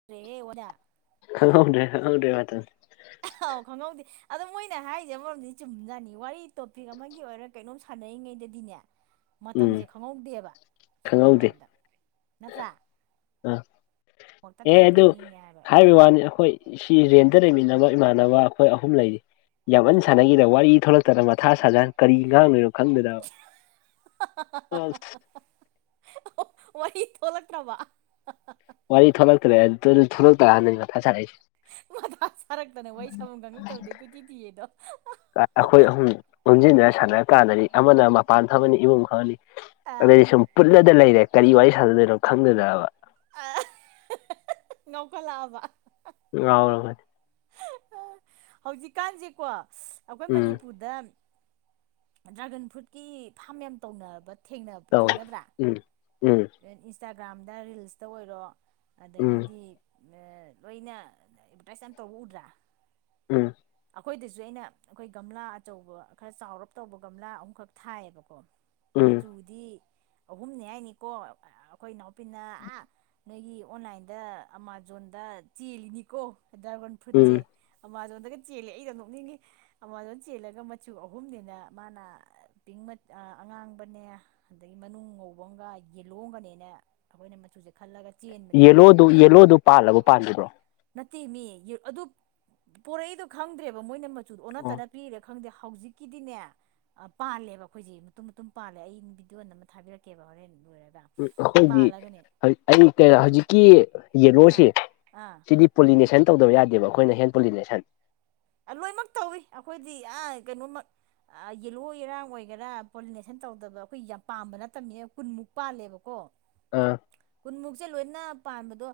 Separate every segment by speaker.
Speaker 1: [unintelligible]
Speaker 2: ꯈꯪꯍꯧꯗ꯭ꯔꯦ ꯈꯪꯍꯧꯗ꯭ꯔꯦ ꯕꯇꯥ
Speaker 1: ꯑꯥꯍꯥꯎ ꯈꯪꯍꯧꯗꯦ ꯑꯗꯣ ꯃꯣꯏꯅ ꯍꯥꯏꯔꯤꯁꯦ ꯃꯔꯣꯝꯗꯗꯤ ꯆꯨꯝꯖꯥꯠꯅꯤ ꯋꯥꯔꯤ ꯇꯣꯄꯤꯛ ꯑꯃꯒꯤ ꯑꯣꯏꯔ ꯀꯩꯅꯣꯝ ꯁꯥꯟꯅꯌꯤꯉꯩꯗꯗꯤꯅꯦ
Speaker 2: ꯎꯝ
Speaker 1: ꯃꯇꯝꯖꯦ ꯈꯪꯍꯧꯗꯦꯕ ꯁꯦꯡꯅ
Speaker 2: ꯈꯪꯍꯧꯗꯦ
Speaker 1: ꯍꯥꯏꯔꯕꯗ ꯅꯠꯇ꯭ꯔꯥ
Speaker 2: ꯑꯥ
Speaker 1: ꯐꯣꯟ
Speaker 2: ꯑꯦ ꯑꯗꯨ
Speaker 1: ꯇꯠꯈ꯭ꯔꯤꯕꯣꯏ ꯅꯤꯡꯉꯦ ꯍꯥꯏꯕ
Speaker 2: ꯍꯥꯏꯋꯦ ꯋꯥꯅꯤ ꯑꯥꯈꯣꯏ ꯁꯤ ꯔꯦꯟꯗ ꯂꯩꯃꯤꯟꯅꯕ ꯏꯃꯥꯟꯅꯕ ꯑꯩꯈꯣꯏ ꯑꯍꯨꯝ ꯂꯩꯔꯤ ꯌꯥꯝꯃꯟ
Speaker 1: ꯎꯝ
Speaker 2: ꯁꯥꯟꯅꯈꯤꯗ ꯋꯥꯔꯤ ꯊꯣꯛꯂꯛ ꯇꯔꯪ ꯃꯊꯥ ꯁꯥꯖꯥꯠꯅꯤ ꯀꯔꯤ ꯉꯥꯡꯗꯣꯏꯅꯣ ꯈꯪꯗꯗꯕ
Speaker 1: ꯍꯥ ꯍꯥ ꯍꯥ ꯍꯥ ꯋꯥꯔꯤ ꯊꯣꯛꯂꯛꯇ꯭ꯔꯕ
Speaker 2: ꯋꯥꯔꯤ ꯊꯣꯛꯂꯛꯇ꯭ꯔꯦ ꯗꯨꯅ ꯊꯨꯂꯛꯇ ꯅꯩꯕ ꯊꯥ ꯁꯥꯔꯛ ꯢꯁꯦ
Speaker 1: ꯃꯊꯥ ꯁꯥꯥꯔꯛꯇꯅ ꯋꯥꯔꯤ ꯁꯐꯝ ꯈꯪꯉꯛꯇꯕꯗꯩ ꯀꯣꯏꯊꯤ ꯊꯤꯌꯦꯗꯣ
Speaker 2: ꯀꯥꯏ ꯑꯈꯣꯏ ꯑꯍꯨꯝꯅꯦ ꯑꯣꯟꯁꯤꯟꯅꯔ ꯁꯥꯟꯅꯔꯀꯥꯟꯗꯗꯤ ꯑꯃꯅ ꯃꯄꯥꯟ ꯐꯝꯃꯅꯤ ꯏꯃꯨꯡ ꯐꯝꯃꯅꯤ
Speaker 1: ꯑꯥ
Speaker 2: ꯑꯗꯩ ꯁꯨꯝ ꯄꯨꯜꯂꯗ ꯂꯩꯔꯦ ꯀꯔꯤ ꯋꯥꯔꯤ ꯁꯥꯥꯟꯅꯗꯣꯏꯅꯣ ꯈꯪꯗꯗꯅꯕ
Speaker 1: ꯑ ꯉꯥꯎꯈꯠꯂꯛꯑꯕ
Speaker 2: ꯉꯥꯎꯔꯕꯅꯦ
Speaker 1: ꯍꯧꯖꯤꯛꯀꯥꯟꯁꯦꯀꯣ ꯑꯩꯈꯣꯏ
Speaker 2: ꯎꯝ
Speaker 1: ꯃꯅꯤꯄꯨꯔꯗ ꯗ꯭ꯔꯥꯒꯟ ꯐ꯭ꯔꯨꯠꯀꯤ ꯐꯥꯝ ꯌꯥꯝ ꯇꯧꯅꯔꯕꯠ
Speaker 2: ꯇꯧꯏ ꯎꯝ ꯎꯝ
Speaker 1: ꯏꯟꯁꯇꯥꯒ꯭ꯔꯥꯝꯗ ꯔꯤꯜꯁꯇ ꯑꯣꯏꯔꯣ
Speaker 2: ꯎꯝ
Speaker 1: ꯑꯗꯒꯤꯗꯤ ꯑ ꯂꯣꯏꯅ ꯑꯦꯗꯚꯔꯇꯥꯏꯖ ꯌꯥꯝ ꯇꯧꯕ ꯎꯗ꯭ꯔꯥ
Speaker 2: ꯎꯝ
Speaker 1: ꯑꯈꯣꯏꯗꯁꯨ ꯑꯩꯅ ꯑꯩꯈꯣꯏ ꯒꯝꯂꯥ ꯑꯆꯧꯕ ꯈꯔ ꯆꯥꯎꯔꯞ ꯇꯧꯕ ꯒꯝꯂꯥ ꯑꯍꯨꯝꯈꯛ ꯊꯥꯏꯑꯕꯀꯣ
Speaker 2: ꯎꯝ
Speaker 1: ꯃꯆꯨꯗꯤ ꯑꯍꯨꯝꯅꯤ ꯍꯥꯏꯅꯤꯀꯣ ꯑ ꯑꯩꯈꯣꯏ ꯏꯅꯥꯎꯄꯤꯅ ꯑꯥ ꯅꯣꯏꯒꯤ ꯑꯣꯟꯂꯥꯏꯟꯗ ꯑꯃꯥꯖꯣꯟꯗ ꯆꯦꯜꯂꯤꯅꯤꯀꯣ ꯗ꯭ꯔꯒꯣꯟ
Speaker 2: ꯎꯝ
Speaker 1: ꯐ꯭ꯔꯨꯠꯁꯦ ꯑꯃꯥꯖꯣꯟꯗꯒ ꯆꯦꯜꯂꯦ ꯑꯩꯅ ꯅꯣꯛꯅꯤꯡꯉꯤ ꯑꯃꯥꯖꯣꯟ ꯆꯦꯜꯂꯒ ꯃꯆꯨ ꯑꯍꯨꯝꯅꯦꯅ ꯃꯥꯅ ꯄꯤꯡ ꯃꯠ ꯑ ꯑꯉꯥꯡꯕꯅꯦ ꯑꯗꯒꯤ ꯃꯅꯨꯡ ꯉꯧꯕ ꯑꯃꯒ ꯌꯦꯜꯂꯣ ꯑꯝꯒꯅꯦꯅ ꯑꯩꯈꯣꯏꯅ ꯃꯆꯨꯁꯦ ꯈꯜꯂꯒ ꯆꯦꯟꯕꯅꯦ
Speaker 2: ꯌꯦꯂꯣꯗꯨ ꯌꯦꯂꯣꯗꯨ ꯄꯥꯜꯂꯕ ꯄꯥꯜꯗ꯭ꯔꯤꯕ꯭ꯔꯣ
Speaker 1: ꯅꯠꯇꯦ ꯃꯤ ꯑꯗꯨ ꯄꯣꯔꯛꯏꯗꯣ ꯈꯪꯗ꯭ꯔꯦꯕ ꯃꯣꯏꯅ ꯃꯆꯨꯗꯣ ꯑꯣꯟꯅ
Speaker 2: ꯎꯝ
Speaker 1: ꯇꯩꯅ ꯄꯤꯔꯥ ꯈꯪꯗꯦ ꯍꯧꯖꯤꯛꯀꯤꯗꯤꯅꯦ ꯑ ꯄꯥꯜꯂꯦꯕ ꯑꯩꯈꯣꯏꯁꯤ ꯃꯇꯨꯝ ꯃꯇꯨꯝ ꯄꯥꯜꯂꯦ ꯑꯩ ꯚꯤꯗꯤꯑꯣ ꯅꯝꯃ ꯊꯥꯕꯤꯔꯛꯀꯦꯕ ꯍꯣꯔꯦꯟ ꯂꯣꯏꯔꯒ
Speaker 2: ꯎꯝ ꯑꯩꯈꯣꯏꯗꯤ
Speaker 1: ꯄꯥꯜꯂꯒꯅꯦ
Speaker 2: ꯑꯩ ꯑꯩ ꯀꯦꯔꯥ ꯍꯧꯖꯤꯛꯀꯤ
Speaker 1: ꯑꯥ
Speaker 2: ꯌꯦꯂꯣꯁꯦ
Speaker 1: ꯑꯥ
Speaker 2: ꯁꯤꯗꯤ ꯄꯣꯂꯤꯅꯦꯁꯟ ꯇꯧꯗꯕ ꯌꯥꯗꯦꯕ ꯑꯩꯈꯣꯏꯅ ꯍꯦꯟ ꯄꯣꯂꯤꯅꯦꯁꯟ
Speaker 1: ꯑ ꯂꯣꯏꯃꯛ ꯇꯧꯏ ꯑꯩꯈꯣꯏꯗꯤ ꯑ ꯀꯩꯅꯣꯃꯛ ꯑꯥ ꯌꯦꯜꯂꯣ ꯌꯦꯔꯥꯡ ꯑꯣꯏꯒꯦꯔꯥ ꯄꯣꯂꯤꯅꯦꯁꯟ ꯇꯧꯗꯕ ꯑꯈꯣꯏ ꯌꯥꯝ ꯄꯥꯝꯕ ꯅꯠꯇꯝꯅꯤꯅ ꯀꯨꯟꯃꯨꯛ ꯄꯥꯜꯂꯦꯕꯀꯣ
Speaker 2: ꯑ
Speaker 1: ꯀꯨꯟꯃꯨꯛꯖꯦ ꯂꯣꯏꯅ ꯄꯥꯟꯕꯗꯣ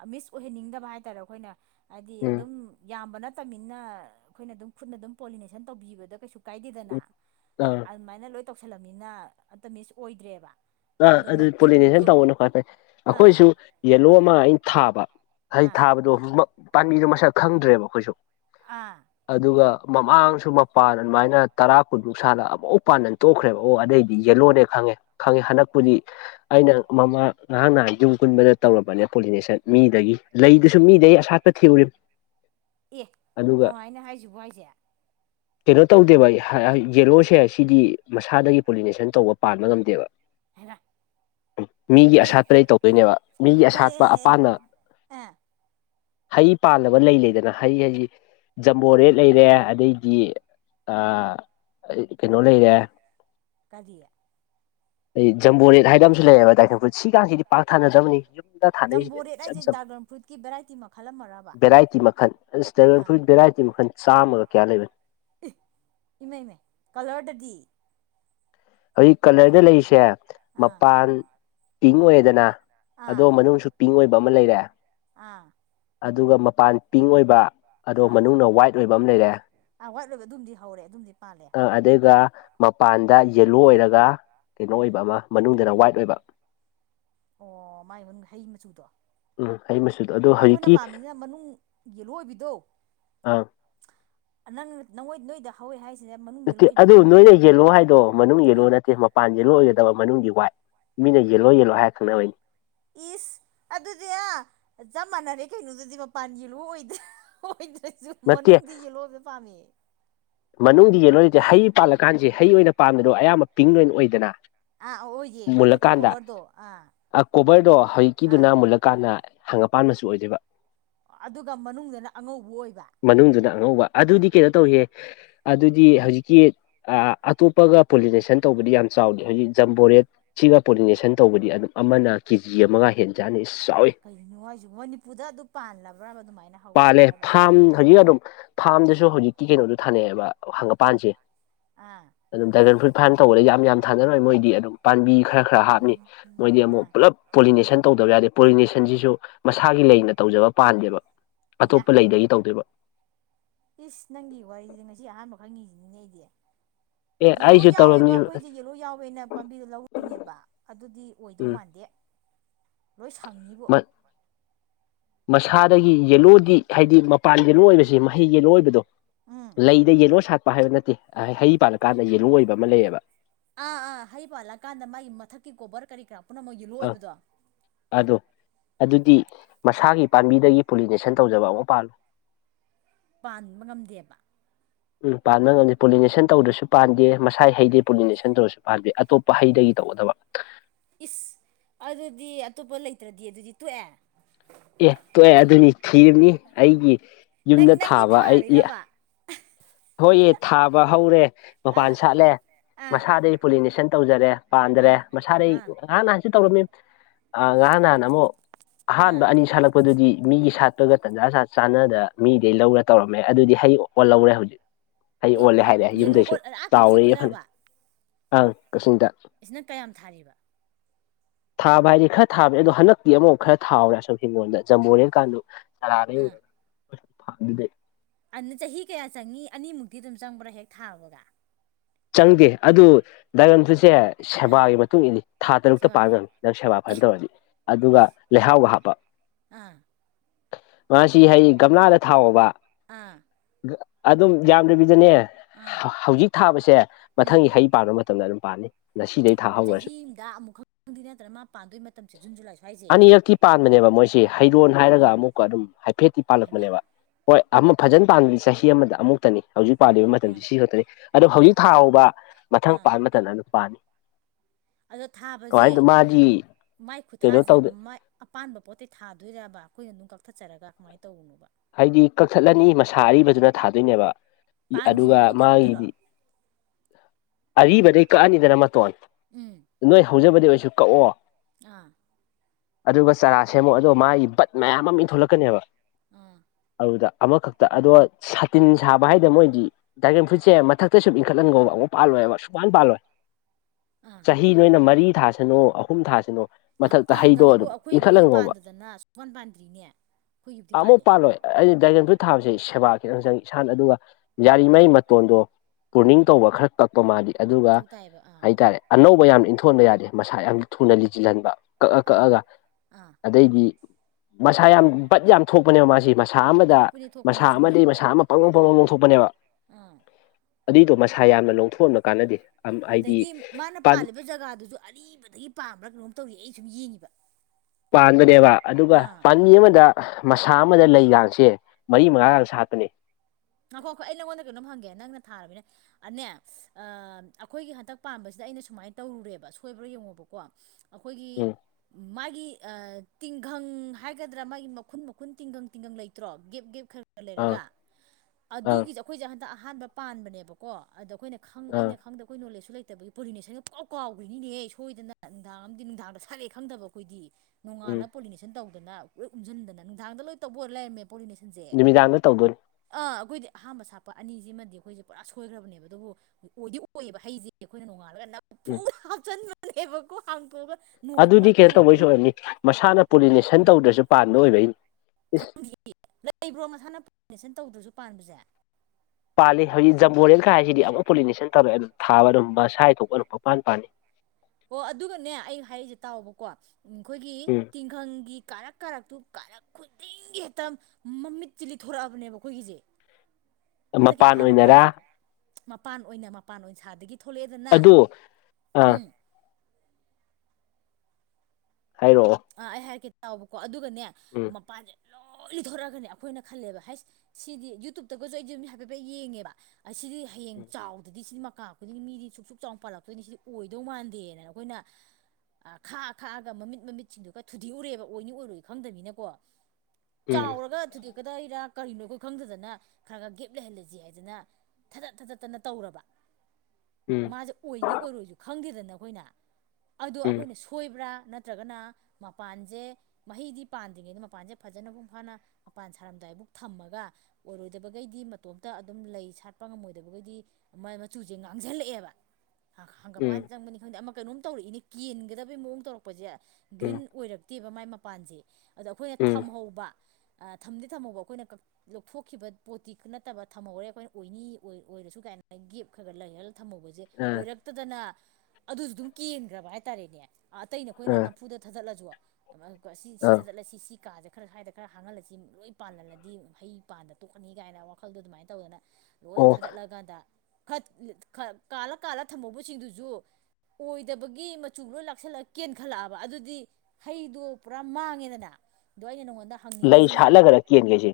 Speaker 1: ꯑ ꯃꯤꯁ ꯑꯣꯏꯍꯟꯅꯤꯡꯗꯕ ꯍꯥꯏꯇꯥꯔꯦ ꯑꯈꯣꯏꯅ ꯍꯥꯏꯗꯤ
Speaker 2: ꯎꯝ
Speaker 1: ꯑꯗꯨꯝ ꯌꯥꯝꯕ ꯅꯠꯇꯝꯃꯤꯅ ꯑꯩꯈꯣꯏꯅ ꯗꯨꯝ ꯈꯨꯠꯅ ꯗꯨꯝ ꯄꯣꯂꯤꯅꯦꯁꯟ ꯇꯧꯕꯤꯕꯗ ꯀꯩꯁꯨ ꯀꯥꯏꯗꯦꯗꯅꯥ
Speaker 2: ꯑꯥ
Speaker 1: ꯑꯗꯨꯃꯥꯏꯅ ꯂꯣꯏ ꯇꯧꯁꯜꯂꯝꯃꯤꯅ ꯑꯇ ꯃꯤꯁ ꯑꯣꯏꯗ꯭ꯔꯦꯕ
Speaker 2: ꯑꯥ
Speaker 1: ꯑꯗꯣ
Speaker 2: ꯑꯗꯨ
Speaker 1: ꯃꯆꯨꯗꯣ
Speaker 2: ꯄꯣꯂꯤꯅꯦꯁꯟ ꯇꯧꯕꯅ ꯈ꯭ꯋꯥꯏ ꯐꯩ ꯑꯈꯣꯏꯁꯨ
Speaker 1: ꯑꯥ
Speaker 2: ꯌꯦꯂꯣ
Speaker 1: ꯑꯥ
Speaker 2: ꯑꯃ ꯑꯩꯅ ꯊꯥꯕ ꯍꯩ
Speaker 1: ꯑꯥ
Speaker 2: ꯊꯥꯕꯗꯣ ꯃꯛ ꯄꯥꯟꯕꯤꯗꯣ ꯃꯁꯛ ꯈꯪꯗ꯭ꯔꯦꯕ ꯑꯈꯣꯏꯖꯨ
Speaker 1: ꯑꯥ
Speaker 2: ꯑꯗꯨꯒ ꯃꯃꯥꯡꯁꯨ ꯃꯄꯥꯟ ꯑꯗꯨꯃꯥꯏꯅ ꯇꯔꯥ ꯀꯨꯟꯃꯨꯛ ꯁꯥꯠꯂ ꯑꯃꯣꯛ ꯄꯥꯟꯅꯟ ꯇꯣꯛꯈ꯭ꯔꯦꯕ ꯑꯣ ꯑꯗꯩꯗꯤ ꯌꯦꯂꯣꯅꯦ ꯈꯪꯉꯦ ꯈꯪꯉꯦ ꯍꯟꯗꯛꯄꯨꯗꯤ ꯑꯩꯅ ꯃꯃꯥ ꯉꯔꯥꯡ ꯅꯍꯥꯟ ꯌꯨꯝ ꯀꯨꯟꯕꯗ ꯇꯧꯔꯕꯅꯦ ꯄꯣꯂꯤꯅꯦꯁꯟ ꯃꯤꯗꯒꯤ ꯂꯩꯗꯁꯨ ꯃꯤꯗꯩ ꯑꯁꯥꯠ ꯄ ꯊꯤꯌꯨꯔꯤꯞ
Speaker 1: ꯑꯦ ꯀꯃꯥꯏꯅ ꯍꯥꯏꯖꯤꯕꯣ ꯍꯥꯏꯖꯦ
Speaker 2: ꯀꯩꯅꯣ ꯇꯧꯗꯦꯕ ꯍꯥ ꯍꯥ ꯌꯦꯂꯣꯁꯦ ꯁꯤꯗꯤ ꯃꯁꯥꯗꯒꯤ ꯄꯣꯂꯤꯅꯦꯁꯟ ꯇꯧꯕ ꯄꯥꯟꯕ ꯉꯝꯗꯦꯕ
Speaker 1: ꯍꯥꯏꯃꯥ
Speaker 2: ꯃꯤꯒꯤ ꯑꯁꯥꯠꯄꯗꯩ ꯇꯧꯗꯣꯏꯅꯦꯕ ꯃꯤꯒꯤ
Speaker 1: ꯑꯦ
Speaker 2: ꯑꯁꯥꯠꯄ
Speaker 1: ꯑꯦ ꯑꯦ ꯑꯦ
Speaker 2: ꯑꯄꯥꯟꯕ
Speaker 1: ꯑꯥ
Speaker 2: ꯍꯩ ꯄꯥꯟꯗꯕ ꯂꯩ ꯂꯩꯗꯅꯥ ꯍꯩ ꯍꯥꯏꯖꯦ ꯖꯝꯕꯣ ꯔꯦꯗ ꯂꯩꯔꯦ ꯑꯗꯩꯗꯤ ꯑꯥ ꯀꯩ ꯀꯩꯅꯣ ꯂꯩꯔꯦ
Speaker 1: ꯀꯔꯤ
Speaker 2: ꯑꯩ ꯖꯝꯕꯣ ꯔꯦꯗ ꯍꯥꯏꯅ ꯑꯝꯖꯨ ꯂꯩꯌꯦꯕ ꯗ꯭ꯔꯥꯏꯒꯟꯐ꯭ꯔꯨꯠ ꯁꯤ ꯀꯥꯟꯖꯤꯗꯤ ꯄꯥꯛ ꯊꯥꯅꯕꯅꯤ ꯌꯨꯝꯗ ꯊꯥꯅ
Speaker 1: ꯖꯝꯕꯣ ꯔꯦꯗ ꯍꯥꯏꯖꯦ ꯗ꯭ꯔꯥꯒꯣꯟꯐ꯭ꯔꯨꯠꯀꯤ ꯚꯦꯔꯥꯏ ꯇꯤ ꯃꯈꯜ ꯑꯃꯔꯕ
Speaker 2: ꯚꯦꯔꯥꯏꯇꯤ ꯃꯈꯟ ꯑꯁ ꯗꯥꯏꯒꯟ
Speaker 1: ꯑꯥ
Speaker 2: ꯐ꯭ꯔꯨꯠ ꯚꯦꯔꯥꯏꯇꯤ ꯃꯈꯟ ꯆꯥꯝꯃꯒ ꯀꯌꯥ ꯂꯩꯕꯅꯤ
Speaker 1: ꯑꯦ ꯏꯃꯥꯏ ꯃꯥꯏ ꯀꯥꯂꯔꯗꯥꯗꯤ
Speaker 2: ꯍꯥꯌꯤꯛ ꯀꯥꯂꯔꯗ ꯂꯩꯔꯤꯁꯦ
Speaker 1: ꯑꯥ
Speaker 2: ꯃꯄꯥꯟ ꯄꯤꯡ ꯑꯣꯏꯌꯦꯗꯅꯥ ꯑꯗꯣ
Speaker 1: ꯑꯥ
Speaker 2: ꯃꯅꯨꯡꯁꯨ ꯄꯤꯡ ꯑꯣꯏꯕ ꯑꯃ ꯂꯩꯔꯦ
Speaker 1: ꯑꯥ
Speaker 2: ꯑꯗꯨꯒ ꯃꯄꯥꯟ ꯄꯤꯡ ꯑꯣꯏꯕ ꯑꯗꯣ
Speaker 1: ꯑꯥ
Speaker 2: ꯃꯅꯨꯡꯅ ꯋꯥꯏꯠ ꯑꯣꯏꯕ ꯑꯝ ꯂꯩꯔꯦ
Speaker 1: ꯑꯥ ꯋꯥꯠ ꯑꯣꯏꯕ ꯗꯨꯝ
Speaker 2: ꯑꯥ ꯑꯗꯨꯒꯥ ꯃꯄꯥꯟꯗ ꯌꯦꯂꯣ ꯑꯣꯏꯔꯒ ꯀꯩꯅꯣ
Speaker 1: ꯎꯝ
Speaker 2: ꯑꯣꯏꯕ ꯑꯃ ꯃꯅꯨꯡꯗꯅ ꯋꯥꯏꯠ ꯑꯣꯏꯕ
Speaker 1: ꯑꯣ ꯃꯥꯏ ꯃꯥꯅꯨꯡꯗ ꯍꯩ ꯃꯆꯨꯗꯣ
Speaker 2: ꯎꯝ ꯍꯩ ꯃꯆꯨꯗꯣ ꯑꯗꯣ
Speaker 1: ꯑꯈꯣꯏꯅ
Speaker 2: ꯍꯧꯖꯤꯛꯀꯤ
Speaker 1: ꯄꯥꯝꯃꯤꯖꯤꯅ ꯃꯅꯨꯡ ꯌꯦꯜꯂꯣ ꯑꯣꯏꯕꯤꯗꯣ
Speaker 2: ꯑ
Speaker 1: ꯑꯥ ꯅꯪ ꯅꯪꯉꯣꯏ ꯅꯣꯏꯗꯥ ꯍꯧꯋꯦ ꯍꯥꯏꯁꯤꯅ ꯃꯥꯅꯨꯡ
Speaker 2: ꯅꯠꯇꯦ ꯑꯗꯨ ꯅꯣꯏꯅ ꯌꯦꯜꯂꯣ ꯍꯥꯏꯗꯣ ꯃꯅꯨꯡ ꯌꯦꯜꯂꯣ
Speaker 1: ꯑꯥ
Speaker 2: ꯅꯠꯇꯦ ꯃꯞ ꯄꯥꯟ ꯌꯦꯜꯂꯣ ꯑꯣꯏꯒꯗꯕ ꯃꯅꯨꯡꯗꯤ ꯋꯥꯏꯠ ꯃꯤꯅ ꯌꯦꯜꯂꯣ ꯌꯦꯜꯂꯣ ꯍꯥꯏꯔ ꯈꯪꯅꯕꯩꯅꯤ
Speaker 1: ꯏꯁ ꯑꯗꯨꯗꯤ ꯑꯥ ꯆꯞ ꯃꯥꯟꯅꯔꯦ ꯀꯩꯅꯣꯗꯨꯗꯤ ꯃꯄꯥꯟ ꯌꯦꯂꯣ ꯑꯣꯏꯗꯥ ꯑꯣꯏꯗ꯭ꯔꯥꯖꯨ
Speaker 2: ꯅꯠꯇꯦ
Speaker 1: ꯃꯅꯨꯡꯗꯤ ꯌꯦꯂꯣ ꯑꯣꯏꯕ ꯄꯥꯝꯃꯦ
Speaker 2: ꯃꯅꯨꯡꯗꯤ ꯌꯦꯂꯣ ꯑꯣꯏꯔꯤꯖꯦ ꯍꯩ ꯄꯥꯜꯂꯀꯥꯟꯖꯦ ꯍꯩ ꯑꯣꯏꯅ ꯄꯥꯟꯕꯗꯣ ꯑꯌꯥꯝꯕ ꯄꯤꯡ ꯂꯣꯏ ꯑꯣꯏꯗꯅꯥ
Speaker 1: ꯑꯥ ꯑꯣꯏꯌꯦ ꯃꯊꯛꯀꯤ
Speaker 2: ꯃꯨꯜꯂꯀꯥꯟꯗ
Speaker 1: ꯀꯣꯕꯔꯗꯣ ꯑꯥ
Speaker 2: ꯑꯥ ꯀꯣꯕꯔꯗꯣ
Speaker 1: ꯑꯥ
Speaker 2: ꯍꯥꯋꯤꯛꯀꯤꯗꯨꯅ ꯃꯨꯜꯂꯀꯥꯟꯗ ꯍꯪꯒꯄꯥꯟ ꯃꯆꯨ ꯑꯣꯏꯗꯣꯏꯕ
Speaker 1: ꯑꯗꯨꯒꯥ ꯃꯅꯨꯡꯗꯅ ꯑꯉꯧꯕ ꯑꯣꯏꯕ
Speaker 2: ꯃꯅꯨꯡꯗꯨꯅ ꯑꯉꯧꯕ ꯑꯗꯨꯗꯤ ꯀꯦꯅꯣ ꯇꯧꯋꯤꯍꯦ ꯑꯗꯨꯗꯤ ꯍꯧꯖꯤꯛꯀꯤ ꯑꯥ ꯑꯇꯣꯞꯄꯒ ꯄꯣꯂꯤꯅꯦꯁꯟ ꯇꯧꯕꯗꯤ ꯌꯥꯝ ꯆꯥꯎꯗꯦ ꯍꯥꯏꯗꯤ ꯖꯝꯕꯣ ꯔꯦꯗ ꯁꯤꯒ ꯄꯣꯂꯤꯅꯦꯁꯟ ꯇꯧꯕꯗꯤ ꯑꯗꯨꯝ ꯑꯃꯅ ꯀꯦ ꯖꯤ ꯑꯃꯒ ꯍꯦꯟꯖꯥꯅꯤ ꯏꯁ ꯆꯥꯎꯋꯤ
Speaker 1: ꯀꯩꯅꯣ ꯍꯥꯏꯖꯤꯕꯣ ꯃꯅꯤꯄꯨꯔꯗꯥ ꯑꯗꯨ ꯄꯥꯜꯂꯕ꯭ꯔꯥꯕ ꯑꯗꯨꯃꯥꯏꯅ ꯍꯧ
Speaker 2: ꯄꯥꯜꯂꯦ
Speaker 1: ꯂꯩꯕ꯭ꯔꯕ
Speaker 2: ꯐꯥꯝ ꯍꯧꯖꯤꯛ ꯑꯗꯨꯝ ꯐꯥꯝꯗꯁꯨ ꯍꯧꯖꯤꯛꯀꯤ ꯀꯦꯅꯣꯗꯣ ꯊꯥꯅꯩꯑꯦꯕ ꯍꯪꯒꯄꯥꯟꯖꯦ
Speaker 1: ꯑꯥ
Speaker 2: ꯑꯗꯨꯝ ꯗ꯭ꯔꯥꯒꯟ ꯐ꯭ꯔꯨꯏꯠ ꯐꯥꯔꯝ ꯇꯧꯕꯗꯤ ꯌꯥꯝ ꯌꯥꯝ ꯊꯥꯅꯔꯣꯏ ꯃꯣꯏꯗꯤ ꯑꯗꯨꯝ ꯄꯥꯝꯕꯤ ꯈꯔ ꯈꯔ ꯍꯥꯞꯅꯤ ꯃꯣꯏꯗꯤ ꯑꯃꯨꯛ
Speaker 1: ꯑꯥ
Speaker 2: ꯄꯨꯂꯞ ꯄꯣꯂꯤꯅꯦꯁꯟ ꯇꯧꯗꯕ ꯌꯥꯗꯦ ꯄꯣꯂꯤꯅꯦꯁꯟꯁꯤꯁꯨ ꯃꯁꯥꯒꯤ ꯂꯩꯅ ꯇꯧꯖꯕ ꯄꯥꯟꯗꯦꯕ
Speaker 1: ꯑꯌꯥ
Speaker 2: ꯑꯇꯣꯞꯄ ꯂꯩꯗꯒꯤ ꯇꯧꯗꯣꯏꯕ
Speaker 1: ꯏꯁ ꯅꯪꯒꯤ ꯋꯥꯔꯤꯖꯤꯗꯤ ꯉꯁꯤ ꯑꯍꯥꯟꯕ ꯈꯪꯉꯤꯖꯤꯅꯤꯅꯦ ꯑꯩꯗꯤ
Speaker 2: ꯑꯦ
Speaker 1: ꯌꯦꯜꯂꯣ
Speaker 2: ꯑꯩꯁꯨ ꯇꯧꯔꯝꯅꯤ
Speaker 1: ꯌꯥꯎꯋꯦꯕ ꯑꯈꯣꯏꯗꯤ ꯌꯦꯂꯣ ꯌꯥꯎꯋꯦꯅ ꯄꯥꯝꯕꯤꯗꯣ ꯂꯧꯔꯨꯔꯤꯅꯦꯕ ꯑꯗꯨꯗꯤ ꯑꯣꯏꯗꯧ
Speaker 2: ꯎꯝ
Speaker 1: ꯃꯥꯟꯗꯦ ꯂꯣꯏ ꯁꯪꯉꯤꯕꯣ
Speaker 2: ꯃꯁꯥꯗꯒꯤ ꯌꯦꯂꯣꯗꯤ ꯍꯥꯏꯗꯤ ꯃꯄꯥꯟ ꯌꯦꯂꯣ ꯑꯣꯏꯕꯁꯦ ꯃꯍꯩ ꯌꯦꯂꯣ ꯑꯣꯏꯕꯗꯣ
Speaker 1: ꯎꯝ
Speaker 2: ꯂꯩꯗ ꯌꯦ ꯌꯦꯂꯣ ꯁꯥꯠꯄ ꯍꯥꯏꯕ ꯅꯠꯇꯦ ꯑꯥ ꯍꯩ ꯄꯥꯜꯂꯀꯥꯟꯗ ꯌꯦꯂꯣ ꯑꯣꯏꯕ ꯑꯃ ꯂꯩꯌꯦꯕ
Speaker 1: ꯑꯥ ꯑꯥ ꯍꯩ ꯄꯥꯜꯂꯀꯥꯟꯗ ꯃꯥꯒꯤ ꯃꯊꯛꯀꯤ ꯀꯣꯕꯔ ꯀꯔꯤ ꯀꯔꯥ ꯄꯨꯝꯅꯃꯛ
Speaker 2: ꯑꯪ
Speaker 1: ꯌꯦꯜꯂꯣꯑꯣꯏꯕꯗꯣ
Speaker 2: ꯑꯗꯣ ꯑꯗꯨꯗꯤ ꯃꯁꯥꯒꯤ ꯄꯥꯝꯕꯤꯗꯒꯤ ꯄꯣꯂꯤꯅꯦꯁꯟ ꯇꯧꯖꯕ ꯑꯃ ꯄꯥꯜ
Speaker 1: ꯄꯥꯟꯕ ꯉꯝꯗꯦꯕ
Speaker 2: ꯎꯝ ꯄꯥꯟꯕ ꯉꯝꯗꯦ ꯄꯣꯂꯤꯅꯦꯁꯟ ꯇꯧꯗ꯭ꯔꯥꯁꯨ ꯄꯥꯟꯗꯦ ꯃꯁꯥꯏ ꯍꯩꯗꯤ ꯄꯣꯂꯤꯅꯦꯁꯟ ꯇꯧꯔꯥꯁꯨ ꯄꯥꯟꯗꯦ ꯑꯇꯣꯞ ꯄꯥꯍꯩꯗꯒꯤ ꯇꯧꯒꯗꯕ
Speaker 1: ꯏꯁ ꯑꯗꯨꯗꯤ ꯑꯇꯣꯞꯄ ꯂꯩꯇ꯭ꯔꯥꯗꯤ ꯑꯗꯨꯗꯤ ꯇꯣꯛꯑꯦ
Speaker 2: ꯑꯦ ꯇꯣꯛꯑꯦ ꯑꯗꯨꯅꯤ ꯊꯤꯔꯤꯝꯅꯤ ꯑꯩꯒꯤ
Speaker 1: ꯅꯪ
Speaker 2: ꯌꯨꯝꯗ
Speaker 1: ꯅꯪꯒꯤ
Speaker 2: ꯊꯥꯕ ꯑꯩ ꯏ
Speaker 1: ꯊꯥꯔꯤꯔꯕ
Speaker 2: ꯍꯣꯏꯌꯦ ꯊꯥꯕ ꯍꯧꯔꯦ ꯃꯄꯥꯟ
Speaker 1: ꯑꯥ
Speaker 2: ꯁꯥꯠꯂꯦ
Speaker 1: ꯑꯥ
Speaker 2: ꯃꯁꯥꯗꯒꯤ ꯄꯣꯂꯤꯅꯦꯁꯟ ꯇꯧꯖꯔꯦ ꯄꯥꯟꯗꯔꯦ
Speaker 1: ꯑꯥ
Speaker 2: ꯃꯁꯥꯗꯩ
Speaker 1: ꯑꯥ
Speaker 2: ꯅꯍꯥꯟ ꯅꯍꯥꯟꯁꯨ ꯇꯧꯔꯝꯃꯤ ꯑ ꯉꯍꯥꯡ ꯅꯍꯥꯟ ꯑꯃꯨꯛ
Speaker 1: ꯑꯥ
Speaker 2: ꯑꯍꯥꯟꯕ ꯑꯅꯤ ꯁꯥꯟꯅ__ ꯄꯗꯨꯗꯤ ꯃꯤꯒꯤ ꯁꯥꯠꯄꯒ ꯇꯟꯖꯥ ꯁꯥ ꯆꯥꯟꯅꯗ ꯃꯤꯗꯩ ꯂꯧꯔ ꯇꯧꯔꯝꯃꯦ ꯑꯗꯨꯗꯤ ꯍꯩ ꯑꯣ ꯑꯣꯜꯂꯧꯔꯦ ꯍꯧꯖꯤꯛ ꯍꯩ
Speaker 1: ꯑꯦ
Speaker 2: ꯑꯣꯜꯂꯦ ꯍꯥꯏꯔꯦ ꯑꯩ
Speaker 1: ꯌꯦꯂꯣ
Speaker 2: ꯌꯨꯝꯗꯩꯁꯨ
Speaker 1: ꯑꯣꯜ ꯑꯥ
Speaker 2: ꯆꯥꯎꯔꯦꯌꯦ ꯐꯅ
Speaker 1: ꯀꯛꯆꯤꯡꯗ꯭ꯔꯕ
Speaker 2: ꯑꯪ ꯀꯛꯆꯤꯡꯗ
Speaker 1: ꯏꯁ ꯅꯪ ꯀꯌꯥꯝ ꯊꯥꯔꯤꯕ
Speaker 2: ꯊꯥꯕ ꯍꯥꯏꯗꯤ ꯈꯔꯥ ꯊꯥꯕꯅꯦ ꯑꯗꯣ ꯍꯟꯗꯛꯇꯤ ꯑꯃꯨꯛ ꯈꯔ ꯊꯥꯎꯔꯦ ꯁꯝ ꯍꯤꯡꯒꯣꯜꯗ ꯖꯃꯣꯔꯦ ꯀꯥꯟꯗꯣ ꯆꯔꯥꯗꯩ ꯑꯣꯏꯕ [unintelligible] ꯐꯪꯗꯦ
Speaker 1: ꯑꯟ ꯆꯍꯤ ꯀꯌꯥ ꯆꯪꯉꯤ ꯑꯅꯤꯃꯨꯛꯇꯤ ꯑꯗꯨꯝ ꯆꯪꯕ꯭ꯔꯥ ꯍꯦꯛ ꯊꯥꯕꯒ
Speaker 2: ꯆꯪꯗꯦ ꯑꯗꯨ ꯗꯥꯏꯒꯟ ꯐ꯭ꯔꯨꯠꯁꯦ
Speaker 1: ꯑꯥ
Speaker 2: ꯁꯦꯕꯥꯒꯤ ꯃꯇꯨꯡ ꯏꯂꯤ ꯊꯥ ꯇꯔꯨꯛꯇ ꯄꯥꯟ
Speaker 1: ꯁꯦꯕꯥꯒꯤ
Speaker 2: ꯉꯝꯅꯤ ꯅꯪ ꯁꯦꯕꯥ
Speaker 1: ꯑꯦ
Speaker 2: ꯐꯟ ꯇꯧꯔꯗꯤ ꯑꯗꯨꯒ ꯂꯩꯍꯥꯎꯒ ꯍꯥꯞꯄ
Speaker 1: ꯑꯥ
Speaker 2: ꯃꯥꯁꯤ ꯍꯩ ꯒꯝꯂꯥꯗ ꯊꯥꯎꯑꯣꯕ
Speaker 1: ꯑꯥ
Speaker 2: ꯒ꯭ꯂꯥ ꯑꯗꯨꯝ ꯌꯥꯝꯗꯕꯤꯗꯅꯦ
Speaker 1: ꯑꯥ
Speaker 2: ꯍꯥ ꯍꯧꯖꯤꯛ ꯊꯥꯕꯁꯦ ꯃꯊꯪꯒꯤ ꯍꯩ ꯄꯥꯟꯕ ꯃꯇꯝꯗ ꯑꯗꯨꯝ ꯄꯥꯟꯅꯤ ꯉꯁꯤꯗꯩ ꯊꯥꯍꯧꯒ꯭ꯔꯁꯨ
Speaker 1: ꯑꯆꯍꯤ ꯑꯝꯗ ꯑꯃꯨꯛ ꯈꯪ ꯈꯪꯗꯤ ꯅꯠꯇ꯭ꯔ ꯃꯥꯄꯥꯟꯗꯣꯏ ꯃꯇꯝꯁꯦ ꯖꯨꯟ ꯖꯨꯂꯥꯏ ꯁ꯭ꯋꯥꯏꯖꯦ
Speaker 2: ꯑꯅꯤꯔꯛꯇꯤ ꯄꯥꯟꯕꯅꯦꯕ ꯃꯣꯏꯁꯤ ꯍꯩꯔꯣꯟ ꯍꯥꯏꯔꯒ ꯑꯃꯨꯛꯀ ꯑꯗꯨꯝ ꯍꯥꯏꯐꯦꯠꯇꯤ
Speaker 1: ꯑꯩꯃ
Speaker 2: ꯄꯥꯜꯂꯛꯄꯅꯦꯕ ꯍꯣꯏ ꯑꯃ ꯐꯖꯟ ꯄꯥꯟꯕꯗꯤ ꯆꯍꯤ ꯑꯃꯗ ꯑꯃꯨꯛꯇꯅꯤ ꯍꯧꯖꯤꯛ ꯄꯥꯜꯂꯤꯕ ꯃꯇꯝꯁꯤ
Speaker 1: ꯑꯥ
Speaker 2: ꯁꯤ ꯈꯛꯇꯅꯤ ꯑꯗꯣ ꯍꯧꯖꯤꯛ
Speaker 1: ꯑꯥ
Speaker 2: ꯊꯥꯑꯣꯕ ꯃꯊꯪ ꯄꯥꯟ ꯃꯇꯝꯗ ꯑꯗꯨꯝ ꯄꯥꯟꯅꯤ
Speaker 1: ꯑꯗꯥ
Speaker 2: ꯀꯃꯥꯏꯅ
Speaker 1: ꯊꯥꯕꯖꯪ
Speaker 2: ꯃꯥꯗꯤ
Speaker 1: ꯃꯥꯏ
Speaker 2: ꯀꯩꯅꯣ
Speaker 1: ꯈꯨꯊꯥꯖꯦ
Speaker 2: ꯇꯧꯗ
Speaker 1: ꯃꯥꯏ ꯑꯄꯥꯟꯕ ꯄꯣꯠꯇꯩ ꯊꯥꯗꯣꯏꯔꯕ ꯑꯩꯈꯣꯏꯅ ꯑꯗꯨꯝ ꯀꯛꯊꯠꯆꯔꯒ ꯀꯃꯥꯏ ꯇꯧꯕꯅꯣꯕ
Speaker 2: ꯍꯥꯏꯗꯤ ꯀꯛꯊꯠꯂꯅꯤ ꯃꯁꯥ ꯑꯔꯤꯕꯗꯨꯅ ꯊꯥꯗꯣꯏꯅꯦꯕ ꯏ
Speaker 1: ꯄꯥꯟꯈꯤꯕ
Speaker 2: ꯑꯗꯨꯒ
Speaker 1: ꯄꯣꯠꯇꯩ ꯀꯛꯇꯣꯏꯔꯣ
Speaker 2: ꯃꯥꯒꯤꯗꯤ ꯑꯔꯤꯕꯗꯩ ꯀꯛꯑꯅꯤꯗꯅ ꯃꯇꯣꯟ
Speaker 1: ꯎꯝ
Speaker 2: ꯅꯣꯏ ꯍꯧꯖꯕꯗꯤꯒꯤ ꯑꯣꯏꯁꯨ ꯀꯛꯑꯣ
Speaker 1: ꯑꯥ
Speaker 2: ꯑꯗꯨꯒ ꯆꯔꯥ ꯁꯦꯝꯃꯣ ꯑꯗꯣ ꯃꯥꯏ ꯕꯠ ꯃꯌꯥꯝ ꯑꯃ ꯏꯟꯊꯣꯂꯛꯀꯅꯦꯕ
Speaker 1: ꯑꯥ
Speaker 2: ꯑꯗꯨꯗ ꯑꯃꯈꯛꯇ ꯑꯗꯣ ꯁꯥꯇꯤꯟ ꯁꯥꯕ ꯍꯥꯏꯗ ꯃꯣꯏꯗꯤ ꯗꯥꯏꯒꯟ ꯐ꯭ꯔꯨꯏꯠꯁꯦ ꯃꯊꯛ ꯑꯥꯗ ꯁꯨꯝ ꯏꯟꯈꯠꯂꯟꯒꯣꯕ ꯑꯃꯨꯛ ꯄꯥꯜꯂꯣꯏꯕ ꯁꯨꯛꯄꯥꯟ ꯄꯥꯜꯂꯣꯏ
Speaker 1: ꯑꯥ
Speaker 2: ꯆꯍꯤ ꯅꯣꯏꯅ ꯃꯔꯤ ꯊꯥꯔꯁꯨ ꯁꯥꯅꯣ ꯑꯍꯨꯝ ꯊꯥꯁꯅꯣ
Speaker 1: ꯃꯥ ꯄꯥꯟꯗꯕꯕꯨ ꯑꯩꯈꯣꯏ ꯏꯕꯣꯛꯍꯣꯏꯒꯤ ꯄꯥꯟꯗꯗꯅ ꯁꯨꯛꯄꯥꯟ ꯄꯥꯟꯗ꯭ꯔꯤꯅꯦ ꯑꯩꯈꯣꯏꯒꯤꯕꯨꯗꯤ ꯄꯥꯜꯂꯦ
Speaker 2: ꯑꯂꯣꯏ ꯑꯩꯗꯤ ꯗ꯭ꯔꯥꯒꯟ ꯐ꯭ꯔꯨꯠ ꯊꯥꯕꯁꯦ ꯁꯦꯕꯥ ꯈꯤꯇꯪ ꯆꯪꯉꯦ ꯏꯁꯥꯅ ꯑꯗꯨꯒ ꯌꯥꯔꯤ
Speaker 1: ꯎꯝ
Speaker 2: ꯃꯩ ꯃꯠ__ ꯇꯣꯟꯗꯣ ꯄꯨꯔꯅꯤꯡ ꯇꯧꯕ ꯈꯔ ꯀꯛꯄ ꯃꯥꯗꯤ ꯑꯗꯨꯒ
Speaker 1: ꯃꯊꯧ ꯇꯥꯏꯌꯦꯕ ꯑꯥ
Speaker 2: ꯍꯥꯏꯇꯥꯔꯦ ꯑꯅꯧꯕ ꯌꯥꯝ ꯏꯟꯊꯣꯛꯍꯟꯕ ꯌꯥꯗꯦ ꯃꯁꯥ ꯌꯥꯝ ꯊꯨꯅ ꯂꯤꯖꯤꯟꯍꯟꯕ ꯀꯛꯑ
Speaker 1: ꯑꯥ
Speaker 2: ꯀꯛꯑꯒ
Speaker 1: ꯑꯥ
Speaker 2: ꯑꯠ ꯑꯗꯩꯗꯤ ꯃꯁꯥ ꯌꯥꯝ ꯕꯠ ꯌꯥꯝ ꯊꯣꯛꯄꯅꯦꯕ ꯃꯥꯁꯤ ꯃꯁꯥ ꯑꯃꯗ
Speaker 1: ꯊꯣꯛꯄꯅꯤ ꯊꯣꯛꯄꯅꯤ
Speaker 2: ꯃꯁꯥ
Speaker 1: ꯆꯨꯝꯃꯤ
Speaker 2: ꯑꯃꯗꯒꯤ ꯃꯁꯥ ꯑꯃ ꯄꯪꯂꯣꯡ ꯄꯪꯂꯣꯡ ꯂꯣꯡꯊꯣꯛꯄꯅꯦꯕ
Speaker 1: ꯑꯥ
Speaker 2: ꯑꯗꯨꯏꯗꯣ ꯃꯁꯥ ꯌꯥꯝꯅ ꯂꯣꯡꯊꯣꯛꯍꯟꯕ ꯀꯥꯟꯅꯗꯦ
Speaker 1: ꯑꯗꯒꯤ
Speaker 2: ꯍꯥꯏꯗꯤ
Speaker 1: ꯃꯥꯅ
Speaker 2: ꯄꯥꯟ
Speaker 1: ꯄꯥꯜꯂꯤꯕ ꯖꯒꯥꯗꯨꯖꯨ ꯑꯔꯤꯕꯗꯒꯤ ꯄꯥꯝꯕ꯭ꯔꯥ ꯀꯩꯅꯣꯝ ꯇꯧꯔꯤ ꯑꯩ ꯁꯨꯝ ꯌꯦꯡꯉꯤꯕ
Speaker 2: ꯄꯥꯟꯕꯅꯦꯕ ꯑꯗꯨꯒ
Speaker 1: ꯑꯥ
Speaker 2: ꯄꯥꯟꯃꯤ ꯑꯃꯗ ꯑꯥ ꯃꯁꯥ ꯑꯃꯗ ꯂꯩꯒꯁꯦ ꯃꯔꯤ ꯃꯉꯥꯒ ꯁꯥꯠꯄꯅꯦ
Speaker 1: ꯉꯥꯈꯣ ꯉꯥꯈꯣ ꯑꯩ ꯅꯉꯣꯟꯗ ꯀꯩꯅꯣꯝ ꯍꯪꯒꯦ ꯅꯪꯅ ꯊꯥꯔꯕꯅꯤꯅ ꯑꯅꯦ ꯑꯥ ꯑꯩꯈꯣꯏꯒꯤ ꯍꯟꯗꯛ ꯄꯥꯟꯕꯁꯤꯗ ꯑꯩꯅ ꯁꯨꯃꯥꯏ ꯇꯧꯔꯨꯔꯦꯕ ꯁꯣꯏꯕ꯭ꯔꯥ ꯌꯦꯡꯉꯣꯕꯀꯣ ꯑꯈꯣꯏꯒꯤ
Speaker 2: ꯎꯝ
Speaker 1: ꯃꯥꯒꯤ ꯑꯥ ꯇꯤꯡꯘꯪ ꯍꯥꯏꯒꯗ꯭ꯔꯥ ꯃꯥꯒꯤ ꯃꯈꯨꯟ ꯃꯈꯨꯟ ꯇꯤꯡꯒꯪ ꯇꯤꯡꯒꯪ ꯂꯩꯇ꯭ꯔꯣ ꯒꯦꯞ ꯒꯦꯞ ꯈꯔ ꯈꯔ
Speaker 2: ꯑꯥ
Speaker 1: ꯂꯩꯔꯒ
Speaker 2: ꯑꯥ
Speaker 1: ꯑꯗꯨꯒꯤꯁꯨ ꯑꯈꯣꯏꯁꯦ ꯍꯟꯗꯛ ꯑꯍꯥꯟꯕ ꯄꯥꯟꯕꯅꯦꯕꯀꯣ ꯑꯗꯣ ꯑꯩꯈꯣꯏꯅ ꯈꯪ
Speaker 2: ꯑꯥ
Speaker 1: ꯑꯩꯅ ꯈꯪꯗꯕ ꯑꯩꯈꯣꯏ ꯅꯣꯂꯦꯖꯁꯨ ꯂꯩꯇꯕꯒꯤ ꯄꯣꯂꯤꯅꯦꯁꯟꯒꯥ ꯄꯨꯡꯀꯥꯎ ꯀꯥꯎꯈ꯭ꯔꯤꯅꯤꯅꯦꯍꯦ ꯁꯣꯏꯗꯅ ꯅꯨꯡꯗꯥꯡ ꯑꯃꯗꯤ ꯅꯨꯡꯗꯥꯡꯗ ꯁꯥꯠꯂꯦ ꯈꯪꯗꯕ ꯑꯈꯣꯏꯗꯤ
Speaker 2: ꯎꯝ
Speaker 1: ꯅꯣꯡꯉꯥꯜꯂ ꯄꯣꯂꯤꯅꯦꯁꯟ ꯇꯧꯗꯅ ꯂꯣꯏ ꯎꯝꯖꯤꯟꯗꯅ ꯅꯨꯡꯗꯥꯡꯗ ꯂꯣꯏ ꯇꯧꯕ ꯑꯣꯏ ꯂꯩꯔꯝꯃꯦ ꯄꯣꯂꯤꯅꯦꯁꯟꯁꯦ
Speaker 2: ꯅꯨꯃꯤꯗꯥꯡꯗ ꯇꯧꯗꯣꯏꯅꯤ
Speaker 1: ꯑꯥ ꯑꯈꯣꯏꯗꯤ ꯑꯍꯥꯟꯕ ꯁꯥꯠꯄ ꯑꯅꯤꯁꯤꯃꯗꯤ ꯑꯈꯣꯏꯁꯦ ꯄꯨꯔꯥ ꯁꯣꯏꯈ꯭ꯔꯕꯅꯦꯕ ꯑꯗꯨꯕꯨ ꯑꯣꯏꯗꯤ ꯑꯣꯏꯌꯦꯕ ꯍꯩꯁꯦ ꯑꯩꯈꯣꯏꯅ ꯅꯣꯡꯉꯥꯜꯂꯒ
Speaker 2: ꯎꯝ
Speaker 1: ꯅꯝꯐꯨꯗ ꯍꯥꯞꯆꯤꯟꯕꯅꯦꯕꯀꯣ ꯍꯥꯡꯗꯣꯛꯑꯒ
Speaker 2: ꯑꯗꯨꯗꯤ ꯀꯩꯅꯣ ꯇꯧꯕꯩꯁꯨ ꯑꯣꯏꯔꯝꯅꯤ ꯃꯁꯥꯅ ꯄꯣꯂꯤꯅꯦꯁꯟ ꯇꯧꯗ꯭ꯔꯁꯨ ꯄꯥꯟꯕ ꯑꯣꯏꯕꯩꯅꯤ ꯏꯁ
Speaker 1: ꯈꯪꯗꯤꯌꯦ ꯂꯩꯕ꯭ꯔꯣ ꯃꯁꯥꯅ ꯄꯣꯂꯤꯅꯦꯁꯟ ꯇꯧꯗ꯭ꯔꯁꯨ ꯄꯥꯟꯕꯁꯦ
Speaker 2: ꯄꯥꯜꯂꯤ ꯍꯧꯖꯤꯛ ꯖꯝꯕꯣꯗ ꯊꯥꯏꯁꯤꯗꯤ ꯑꯃꯨꯛ ꯄꯣꯂꯤꯅꯦꯁꯟ ꯇꯧꯔꯦ ꯊꯥꯕ ꯑꯗꯨꯝ ꯃꯁꯥꯏ ꯊꯣꯛꯄ ꯑꯗꯨꯝ ꯄꯪꯄꯥꯟ ꯄꯥꯟꯅꯤ
Speaker 1: ꯑꯣ ꯑꯗꯨꯒꯅꯦ ꯑꯩ ꯍꯥꯏꯔꯤꯁꯦ ꯇꯥꯎꯑꯣꯕꯀꯣ ꯎꯝ ꯑꯈꯣꯏꯒꯤ
Speaker 2: ꯎꯝ
Speaker 1: ꯇꯤꯡ ꯈꯪꯒꯤ ꯀꯥꯔꯛ ꯀꯥꯔꯛꯇꯨ ꯀꯥꯔꯛ ꯈꯨꯗꯤꯡꯒꯤ ꯍꯦꯛꯇ ꯃꯃꯤꯠꯁꯤ ꯂꯤꯊꯣꯔꯛꯔꯛꯑꯕꯅꯦꯕ ꯑꯈꯣꯏꯒꯤꯁꯦ ꯍꯟꯗꯛꯀꯤ
Speaker 2: ꯃꯄꯥꯟ
Speaker 1: ꯑꯍꯥꯟꯕ
Speaker 2: ꯑꯣꯏꯅꯔꯥ
Speaker 1: ꯄꯥꯟꯕꯁꯦ ꯃꯄꯥꯟ ꯑꯣꯏꯅ ꯃꯄꯥꯟ ꯑꯣꯏꯅ ꯁꯥꯗꯒꯤ ꯊꯣꯛꯂꯛꯑꯦꯗꯅ
Speaker 2: ꯑꯗꯨ ꯑꯥ
Speaker 1: ꯎꯝ
Speaker 2: ꯍꯥꯏꯔꯛꯑꯣ
Speaker 1: ꯑꯥ ꯑꯩ ꯍꯥꯏꯔꯛꯀꯦ ꯇꯥꯎꯕꯀꯣ ꯑꯗꯨꯒꯅꯦ
Speaker 2: ꯎꯝ
Speaker 1: ꯃꯄꯥꯟꯁꯦ ꯂꯣꯏ ꯂꯤꯊꯣꯔꯛꯑꯒꯅꯦ ꯑꯈꯣꯏꯅ ꯈꯜꯂꯦꯕ ꯍꯁ ꯁꯤꯗꯤ ꯌꯨꯇꯨꯨꯞꯇꯒꯁꯨ ꯑꯩꯗꯤ ꯑꯗꯨꯝ ꯍꯥꯏꯐꯦꯠ ꯍꯥꯏꯐꯦꯠ ꯌꯦꯡꯉꯦꯕ ꯑꯁ ꯁꯤꯗꯤ ꯍꯌꯦꯡ
Speaker 2: ꯎꯝ
Speaker 1: ꯆꯥꯎꯗ꯭ꯔꯗꯤ ꯁꯤꯗꯤ ꯃꯀꯥ ꯈꯨꯗꯤꯡꯒꯤ ꯃꯤꯗꯤ ꯁꯨꯛ ꯁꯨꯛ ꯆꯥꯎꯅ ꯄꯥꯜꯂꯛꯇꯣꯏꯅꯤ ꯁꯤꯗꯤ ꯑꯣꯏꯗꯧ ꯃꯥꯟꯗꯦꯅ ꯑꯈꯣꯏꯅ ꯈꯥꯛꯑ ꯈꯥꯛꯑꯒ ꯃꯃꯤꯠ ꯃꯃꯤꯠ ꯁꯤꯡꯗꯨꯒꯥ ꯊꯨꯗꯦꯛꯎꯔꯦꯕ ꯑꯣꯏꯅꯤ ꯑꯣꯏꯔꯣꯏ ꯈꯪꯗꯅꯤꯅꯀꯣ ꯆꯥꯎꯔꯒꯥ ꯊꯨꯗꯦꯛ ꯀꯗꯥꯏꯔꯥ ꯀꯔꯤꯅꯣ ꯑꯈꯣꯏ ꯈꯪꯗꯗꯅ ꯈꯔ ꯈꯔ ꯒꯦꯞ ꯂꯩꯍꯜꯂꯁꯤ ꯍꯥꯏꯗꯅ ꯊꯗꯠ ꯊꯗꯠꯇꯅ ꯇꯧꯔꯕ
Speaker 2: ꯎꯝ
Speaker 1: ꯃꯥꯁꯦ ꯑꯣꯏꯅꯤ ꯑꯣꯏꯔꯣꯏꯁꯨ ꯈꯪꯗꯦꯗꯅ ꯑꯈꯣꯏꯅ ꯑꯗꯣ
Speaker 2: ꯎꯝ
Speaker 1: ꯑꯈꯣꯏꯅ ꯁꯣꯏ ꯁꯣꯏꯕ꯭ꯔꯥ ꯅꯠꯇ꯭ꯔꯒꯅ ꯃꯄꯥꯟꯁꯦ ꯃꯍꯩꯗꯤ ꯄꯥꯟꯗ꯭ꯔꯤꯉꯩꯗ ꯃꯄꯥꯟꯁꯦ ꯐꯖꯅ ꯃꯄꯨꯡ ꯐꯥꯅ ꯃꯄꯥꯟ ꯁꯥꯔꯝꯗꯥꯏꯐꯥꯎ ꯊꯝꯃꯒ ꯑꯣꯏꯔꯣꯏꯗꯕꯒꯩꯗꯤ ꯃꯇꯣꯝꯇ ꯑꯗꯨꯝ ꯂꯩ ꯁꯥꯠꯄ ꯉꯝꯃꯣꯏꯗꯕꯒꯩꯗꯤ ꯃꯥꯏ ꯃꯆꯨꯖꯦ ꯉꯥꯡꯖꯜꯂꯛꯑꯦꯕ ꯍꯪꯒꯥꯝꯄꯥꯟ
Speaker 2: ꯎꯝ
Speaker 1: ꯆꯪꯕꯅꯤ ꯈꯪꯗꯦ ꯑꯃ ꯀꯩꯅꯣꯝ ꯇꯧꯔꯛꯏꯅꯦ ꯀꯦꯟꯒꯗꯕꯩ ꯃꯑꯣꯡ ꯇꯧꯔꯛꯄꯖꯦ ꯒ꯭ꯔꯤꯟ
Speaker 2: ꯎꯝ
Speaker 1: ꯑꯣꯏꯔꯛꯇꯦ ꯃꯥꯏ ꯃꯄꯥꯟꯖꯦ ꯑꯗ ꯑꯈꯣꯏꯅ
Speaker 2: ꯎꯝ
Speaker 1: ꯊꯝꯍꯧꯕ ꯊꯝꯗꯤ ꯊꯝꯍꯧꯕ ꯑꯈꯣꯏꯅ ꯀꯛ ꯂꯧꯊꯣꯛꯈꯤꯕ ꯄꯣꯠꯇꯤ ꯅꯠꯇꯕ ꯊꯝꯍꯧꯔꯦ ꯑꯩꯈꯣꯏꯅ ꯑꯣꯏꯅꯤ ꯑꯣꯏꯔꯁꯨ ꯀꯥꯏꯅ ꯒꯦꯞ ꯈꯔ ꯈꯔ ꯂꯩ ꯍꯜꯔꯒ ꯊꯝꯍꯧꯕꯁꯦ
Speaker 2: ꯑꯥ
Speaker 1: ꯑꯣꯏꯔꯛꯇꯗꯅ ꯑꯗꯨꯁꯨ ꯑꯗꯨꯝ ꯀꯦꯟꯒ꯭ꯔꯕ ꯍꯥꯏꯇꯥꯔꯦꯅꯦ ꯑꯇꯩꯅꯥ ꯑꯈꯣꯏꯅ
Speaker 2: ꯑꯥ
Speaker 1: ꯅꯝꯐꯨꯗ ꯊꯗꯠꯂꯁꯨ ꯁꯤ ꯁꯤ
Speaker 2: ꯑꯥ
Speaker 1: ꯊꯗꯠꯂꯁꯤ ꯁꯤ ꯀꯥꯁꯦ ꯈꯔ ꯁ꯭ꯋꯥꯏꯗ ꯈꯔ ꯍꯥꯡꯍꯜꯂꯁꯤ ꯂꯣꯏ ꯄꯥꯜꯍꯜꯂꯗꯤ ꯍꯩ ꯄꯥꯟꯗ ꯇꯣꯛꯀꯅꯤ ꯀꯥꯏꯅ ꯋꯥꯈꯜꯗꯣ ꯑꯗꯨꯃꯥꯏꯅ ꯇꯧꯗꯅ ꯂꯣꯏ
Speaker 2: ꯑꯣ
Speaker 1: ꯊꯥꯗꯠꯂꯀꯥꯟꯗ ꯈꯔ ꯀꯥꯜꯂ ꯀꯥꯜꯂ ꯊꯝꯍꯧꯕ ꯁꯤꯡꯗꯨꯁꯨ ꯑꯣꯏꯗꯕꯒꯤ ꯃꯆꯨ ꯈꯔ ꯂꯥꯛꯁꯜꯂ ꯀꯦꯟꯈꯠꯂꯛꯑꯕ ꯑꯗꯨꯗꯤ ꯍꯩꯗꯣ ꯄꯨꯔꯥ ꯃꯥꯡꯉꯦꯗꯅ ꯑꯗꯣ ꯑꯩꯅꯥ ꯅꯉꯣꯟꯗ
Speaker 2: ꯂꯩ
Speaker 1: ꯐꯪꯅꯤꯡꯉꯤꯖꯤꯅ
Speaker 2: ꯁꯥꯠꯂꯒꯔ ꯀꯦꯟꯒꯩꯁꯦ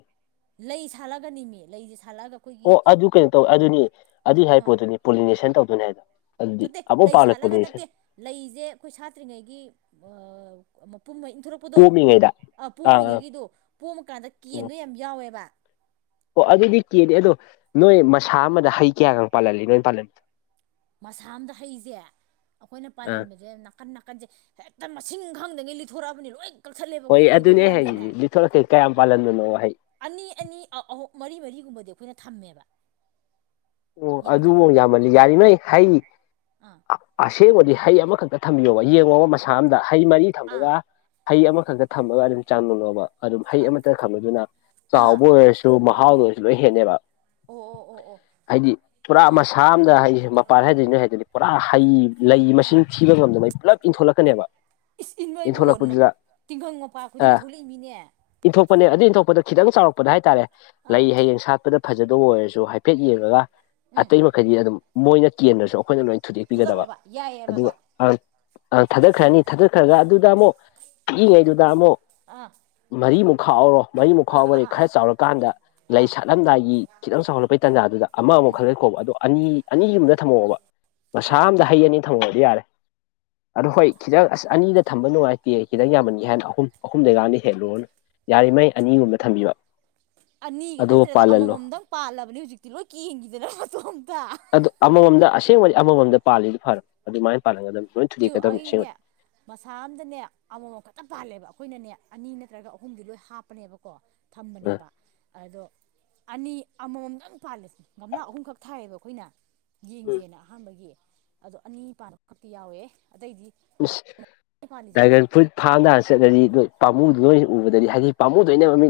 Speaker 1: ꯂꯩ ꯁꯥꯠꯂꯒꯅꯤꯅꯦ ꯂꯩꯖꯤ ꯁꯥꯠꯂꯑꯒ
Speaker 2: ꯑꯣ ꯑꯗꯨ ꯀꯩꯅꯣ ꯇꯧ ꯑꯗꯨꯅꯤ ꯑꯗꯨꯏ ꯍꯥꯏ
Speaker 1: ꯑꯥ
Speaker 2: ꯄꯣꯠꯇꯨꯅꯤ ꯄꯣꯂꯤꯅꯦꯁꯟ ꯇꯧꯗꯣꯏꯅꯤ ꯍꯥꯏꯗꯣ ꯑꯗꯨꯗꯤ
Speaker 1: ꯅꯠꯇꯦ
Speaker 2: ꯑꯃꯨꯛ
Speaker 1: ꯂꯩ
Speaker 2: ꯄꯥꯜꯂꯦ
Speaker 1: ꯁꯥꯠꯂꯒ
Speaker 2: ꯄꯣꯂꯤꯅꯦꯁꯟ
Speaker 1: ꯅꯠꯇꯦ ꯂꯩꯖꯦ ꯑꯩꯈꯣꯏ ꯁꯥꯇ꯭ꯔꯤꯉꯩꯒꯤ ꯑꯥ ꯃꯄꯨꯝ ꯏꯟꯊꯣꯔꯛꯄ ꯄꯗꯣ
Speaker 2: ꯄꯣꯝꯃꯤꯉꯩꯗ
Speaker 1: ꯑꯥ ꯄꯣꯝꯃꯤꯉꯩꯒꯤꯗꯣ ꯄꯣꯝꯃꯀꯥꯟꯗ
Speaker 2: ꯎꯝ
Speaker 1: ꯀꯦꯟꯕ ꯌꯥꯝ ꯌꯥꯎꯋꯦꯕ
Speaker 2: ꯑꯣ ꯑꯗꯨꯗꯤ ꯀꯦꯟꯅꯤ ꯑꯗꯣ ꯅꯣꯏ ꯃꯁꯥ ꯑꯃꯗ ꯍꯩ ꯀꯌꯥꯒ ꯄꯥꯜꯍꯜꯂꯤ ꯅꯣꯏꯅ ꯄꯥꯜꯍꯜꯂꯤꯗꯣ
Speaker 1: ꯃꯁꯥ ꯑꯝꯗ ꯍꯩꯖꯦ ꯑꯈꯣꯏꯅ
Speaker 2: ꯑꯥ
Speaker 1: ꯄꯥꯜꯍꯟꯕꯖꯦ ꯀꯟ ꯅꯥꯀꯟꯖꯦ ꯍꯦꯛꯇ ꯃꯁꯤꯡ ꯈꯪꯗꯉꯩ ꯂꯤꯊꯣꯔꯛꯑꯕꯅꯤ ꯂꯣꯏ ꯀꯛꯊꯠꯂꯦꯕ
Speaker 2: ꯍꯣꯏ
Speaker 1: ꯑꯩꯈꯣꯏꯅ ꯑꯣꯏꯗꯧ
Speaker 2: ꯑꯗꯨꯅꯦ ꯑꯩ
Speaker 1: ꯃꯥꯟꯗꯦꯅ
Speaker 2: ꯍꯪꯏꯖꯦ ꯂꯤꯊꯣꯔꯛꯀꯦ ꯀꯌꯥꯝ ꯄꯥꯜꯍꯟꯕꯅꯣ ꯍꯩꯖꯦ
Speaker 1: ꯑꯅꯤ ꯑꯅꯤ ꯑꯍꯨꯝ ꯃꯔꯤ ꯃꯔꯤꯒꯨꯝꯕꯗꯤ ꯑꯈꯣꯏꯅ ꯊꯝꯃꯦꯕ
Speaker 2: ꯑꯣ ꯑꯗꯨꯕꯧ
Speaker 1: ꯌꯥꯗꯕ꯭ꯔꯕ
Speaker 2: ꯌꯥꯝꯃꯜꯂꯤ ꯌꯥꯔꯤꯃꯩ ꯍꯩ
Speaker 1: ꯑꯥ
Speaker 2: ꯑꯁꯦꯡꯕꯗꯤ ꯍꯩ ꯑꯝꯈꯛꯇ ꯊꯝꯕꯤꯌꯣꯕ ꯌꯦꯡꯉꯣꯕ ꯃꯁꯥ ꯑꯝꯗ ꯍꯩ ꯃꯔꯤ
Speaker 1: ꯑꯥ
Speaker 2: ꯊꯝꯕꯥꯒ ꯍꯩ ꯑꯃꯈꯛꯇ ꯊꯝꯃꯒ ꯑꯗꯨꯝ ꯆꯥꯡꯗꯝꯅꯧꯕ ꯑꯗꯨꯝ ꯍꯩ ꯑꯃꯇ ꯊꯝꯕꯗꯨꯅ
Speaker 1: ꯑꯥ
Speaker 2: ꯆꯥꯎꯕ ꯑꯣꯏꯔꯁꯨ ꯁꯨ ꯃꯍꯥꯎꯗꯣ ꯑꯣꯏꯔꯁꯨ ꯂꯣꯏ ꯍꯦꯟꯅꯤꯕ
Speaker 1: ꯑꯣ ꯑꯣ ꯑꯣ ꯑꯣ
Speaker 2: ꯍꯥꯏꯗꯤ ꯄꯨꯔꯥ
Speaker 1: ꯑꯥ
Speaker 2: ꯃꯁꯥ ꯑꯝꯗ ꯍꯥꯏꯗꯤ ꯃꯄꯥꯟ ꯍꯥꯏꯗꯣꯗꯤ ꯅꯣꯏ ꯍꯥꯏꯗꯨꯗꯤ ꯄꯨꯔꯥ ꯍꯩ ꯂꯩ
Speaker 1: ꯑꯥ
Speaker 2: ꯃꯁꯤꯡ ꯊꯤꯕ ꯉꯝꯗꯃꯩ ꯄꯨꯂꯞ ꯏꯟꯊꯣꯂꯛꯀꯅꯦꯕ
Speaker 1: ꯏꯁ ꯏ ꯅꯣꯏꯕꯨ ꯇꯤꯡꯈꯪ ꯃꯄꯥ ꯈꯨꯗꯤꯡꯒꯤ
Speaker 2: ꯑ
Speaker 1: ꯊꯣꯛꯂꯛꯏ ꯃꯤꯅꯦ
Speaker 2: ꯏꯟꯊꯣꯛꯄꯅꯦ ꯑꯗꯨ ꯏꯟꯊꯣꯛꯄꯗꯣ ꯈꯤꯇꯪ ꯆꯥꯎꯔꯛꯄꯗ ꯍꯥꯏꯇꯥꯔꯦ
Speaker 1: ꯑꯥ
Speaker 2: ꯂꯩ ꯍꯌꯦꯡ ꯁꯥꯠꯄꯗ ꯐꯖꯗꯧꯕ ꯑꯣꯏꯔꯁꯨ ꯍꯥꯏꯐꯦꯠ ꯌꯦꯡꯉꯒ
Speaker 1: ꯎꯝ
Speaker 2: ꯑꯇꯩ ꯃꯈꯩꯗꯤ ꯑꯗꯨꯝ ꯃꯣꯏꯅ ꯀꯦꯟꯗ꯭ꯔꯁꯨ ꯑꯩꯈꯣꯏꯅ ꯂꯣꯏꯅ ꯊꯨꯗꯦꯛꯄꯤꯒꯗꯕ
Speaker 1: ꯊꯥꯗꯠꯂꯣꯕ ꯌꯥꯏꯌꯦꯕ
Speaker 2: ꯑꯗꯨꯒ
Speaker 1: ꯑꯗꯣ
Speaker 2: ꯑꯪꯪ ꯊꯥꯗꯠꯈ꯭ꯔꯅꯤ ꯊꯥꯗꯠꯈ꯭ꯔꯒ ꯑꯗꯨꯗ ꯑꯃꯨꯛ ꯄꯤꯛꯏꯉꯩꯗꯨꯗ ꯑꯃꯨꯛ
Speaker 1: ꯑꯥ
Speaker 2: ꯃꯔꯤꯃꯨꯛ ꯈꯥꯛꯍꯧꯔꯣ ꯃꯔꯤꯃꯨꯛ
Speaker 1: ꯑꯥ
Speaker 2: ꯈꯥꯛꯍꯧ
Speaker 1: ꯑꯥ
Speaker 2: ꯕꯗꯩꯩ
Speaker 1: ꯑꯥ ꯑꯥ
Speaker 2: ꯈꯔ ꯆꯥꯎꯔꯀꯥꯟꯗ ꯂꯩ
Speaker 1: ꯑꯥ
Speaker 2: ꯁꯥꯠꯂꯝꯗꯥꯏꯒꯤ ꯈꯤꯇꯪ ꯆꯥꯎꯈꯠꯂꯛꯄꯩ ꯇꯥꯟꯖꯥꯗꯨꯗ ꯑꯃ ꯃꯨꯛ ꯈꯜꯂ ꯀꯥꯀꯣꯕꯥ ꯑꯗꯣ ꯑꯅꯤ ꯑꯅꯤꯒꯨꯝꯕꯗ ꯊꯝꯍꯧꯑꯣꯕ ꯃꯁꯥ
Speaker 1: ꯑꯥ ꯑꯥ
Speaker 2: ꯑꯝꯗ ꯍꯩ ꯑꯅꯤ ꯊꯝꯍꯧꯔꯗꯤ ꯌꯥꯔꯦ ꯑꯗꯣ ꯍꯣꯏ ꯈꯤꯇꯪ ꯑꯁ ꯑꯅꯤꯗ ꯊꯝꯕ ꯅꯨꯡꯉꯥꯏꯇꯦ ꯈꯤꯇꯪ ꯌꯥꯝꯍꯟꯒꯦ ꯍꯥꯏꯅ ꯑꯍꯨꯝ ꯑꯍꯨꯝꯗꯩ ꯒꯗꯤ ꯍꯦꯜꯂꯨꯔꯅꯨ ꯌꯥꯔꯤꯃꯩ ꯑꯅꯤꯒꯨꯝꯕ ꯊꯝꯕꯤꯕ ꯑꯗꯨ ꯄꯥꯜꯍꯜꯂꯣ
Speaker 1: ꯄꯥꯜꯂꯕꯅꯦ ꯍꯧꯖꯤꯛꯇꯤ ꯂꯣꯏ ꯀꯦꯟꯒꯤꯗꯅ ꯃꯇꯣꯝꯇ
Speaker 2: ꯑꯗꯨ ꯑꯃꯃꯝꯗ ꯑꯁꯦꯡꯕꯗꯤ ꯑꯃꯃꯝꯗ ꯄꯥꯜꯂꯤꯗꯨ ꯐꯔꯝ ꯑꯗꯨꯃꯥꯏꯅ ꯄꯥꯜꯍꯟꯒꯗꯝꯅꯤ ꯂꯣꯏ
Speaker 1: ꯇꯨ
Speaker 2: ꯊꯨꯗꯦꯛꯀꯗꯝꯅꯤ
Speaker 1: ꯑꯩꯅꯦ
Speaker 2: ꯑꯁꯦꯡꯕꯗꯤ
Speaker 1: ꯃꯁꯥ ꯑꯝꯗꯅꯦ ꯑꯃꯃꯝ ꯈꯛꯇꯪ ꯄꯥꯜꯂꯦꯕ ꯑꯩꯈꯣꯏꯅꯅꯦ ꯑꯅꯤ ꯅꯠꯇ꯭ꯔꯒ ꯑꯍꯨꯝꯗꯤ ꯂꯣꯏ ꯍꯥꯞꯄꯅꯦꯕꯀꯣ
Speaker 2: ꯑ
Speaker 1: ꯊꯝꯕꯅꯦꯕ ꯑꯗꯣ ꯑꯅꯤ ꯑꯃꯃꯝꯗꯪ ꯄꯥꯜꯂꯦ ꯒꯝꯂꯥ ꯑꯍꯨꯝꯈꯛ ꯊꯥꯏꯌꯦꯕ ꯑꯩꯈꯣꯏꯅ ꯌꯦꯡꯖꯦꯅ ꯑꯍꯥꯟꯕꯒꯤ ꯑꯗꯣ ꯑꯅꯤ ꯄꯥꯟꯕꯥ ꯑꯝꯈꯛꯇꯤ ꯌꯥꯎꯋꯦ ꯑꯇꯩꯗꯤ
Speaker 2: ꯏꯁ
Speaker 1: ꯑꯩ ꯄꯥꯜꯂꯤꯁꯦ
Speaker 2: ꯗ꯭ꯔꯥꯏꯒꯟ ꯐ꯭ꯔꯨꯠ ꯐꯥꯔ꯭ꯝ ꯗꯒꯥ ꯆꯠꯂꯗꯤ ꯅꯣꯏꯅ ꯄꯥꯝꯃꯨꯗꯤꯁꯦ ꯎꯕꯗꯗꯤ ꯍꯥꯏꯗꯤ ꯄꯥꯃꯨꯗꯣꯏꯅꯦꯕ ꯃꯤꯅ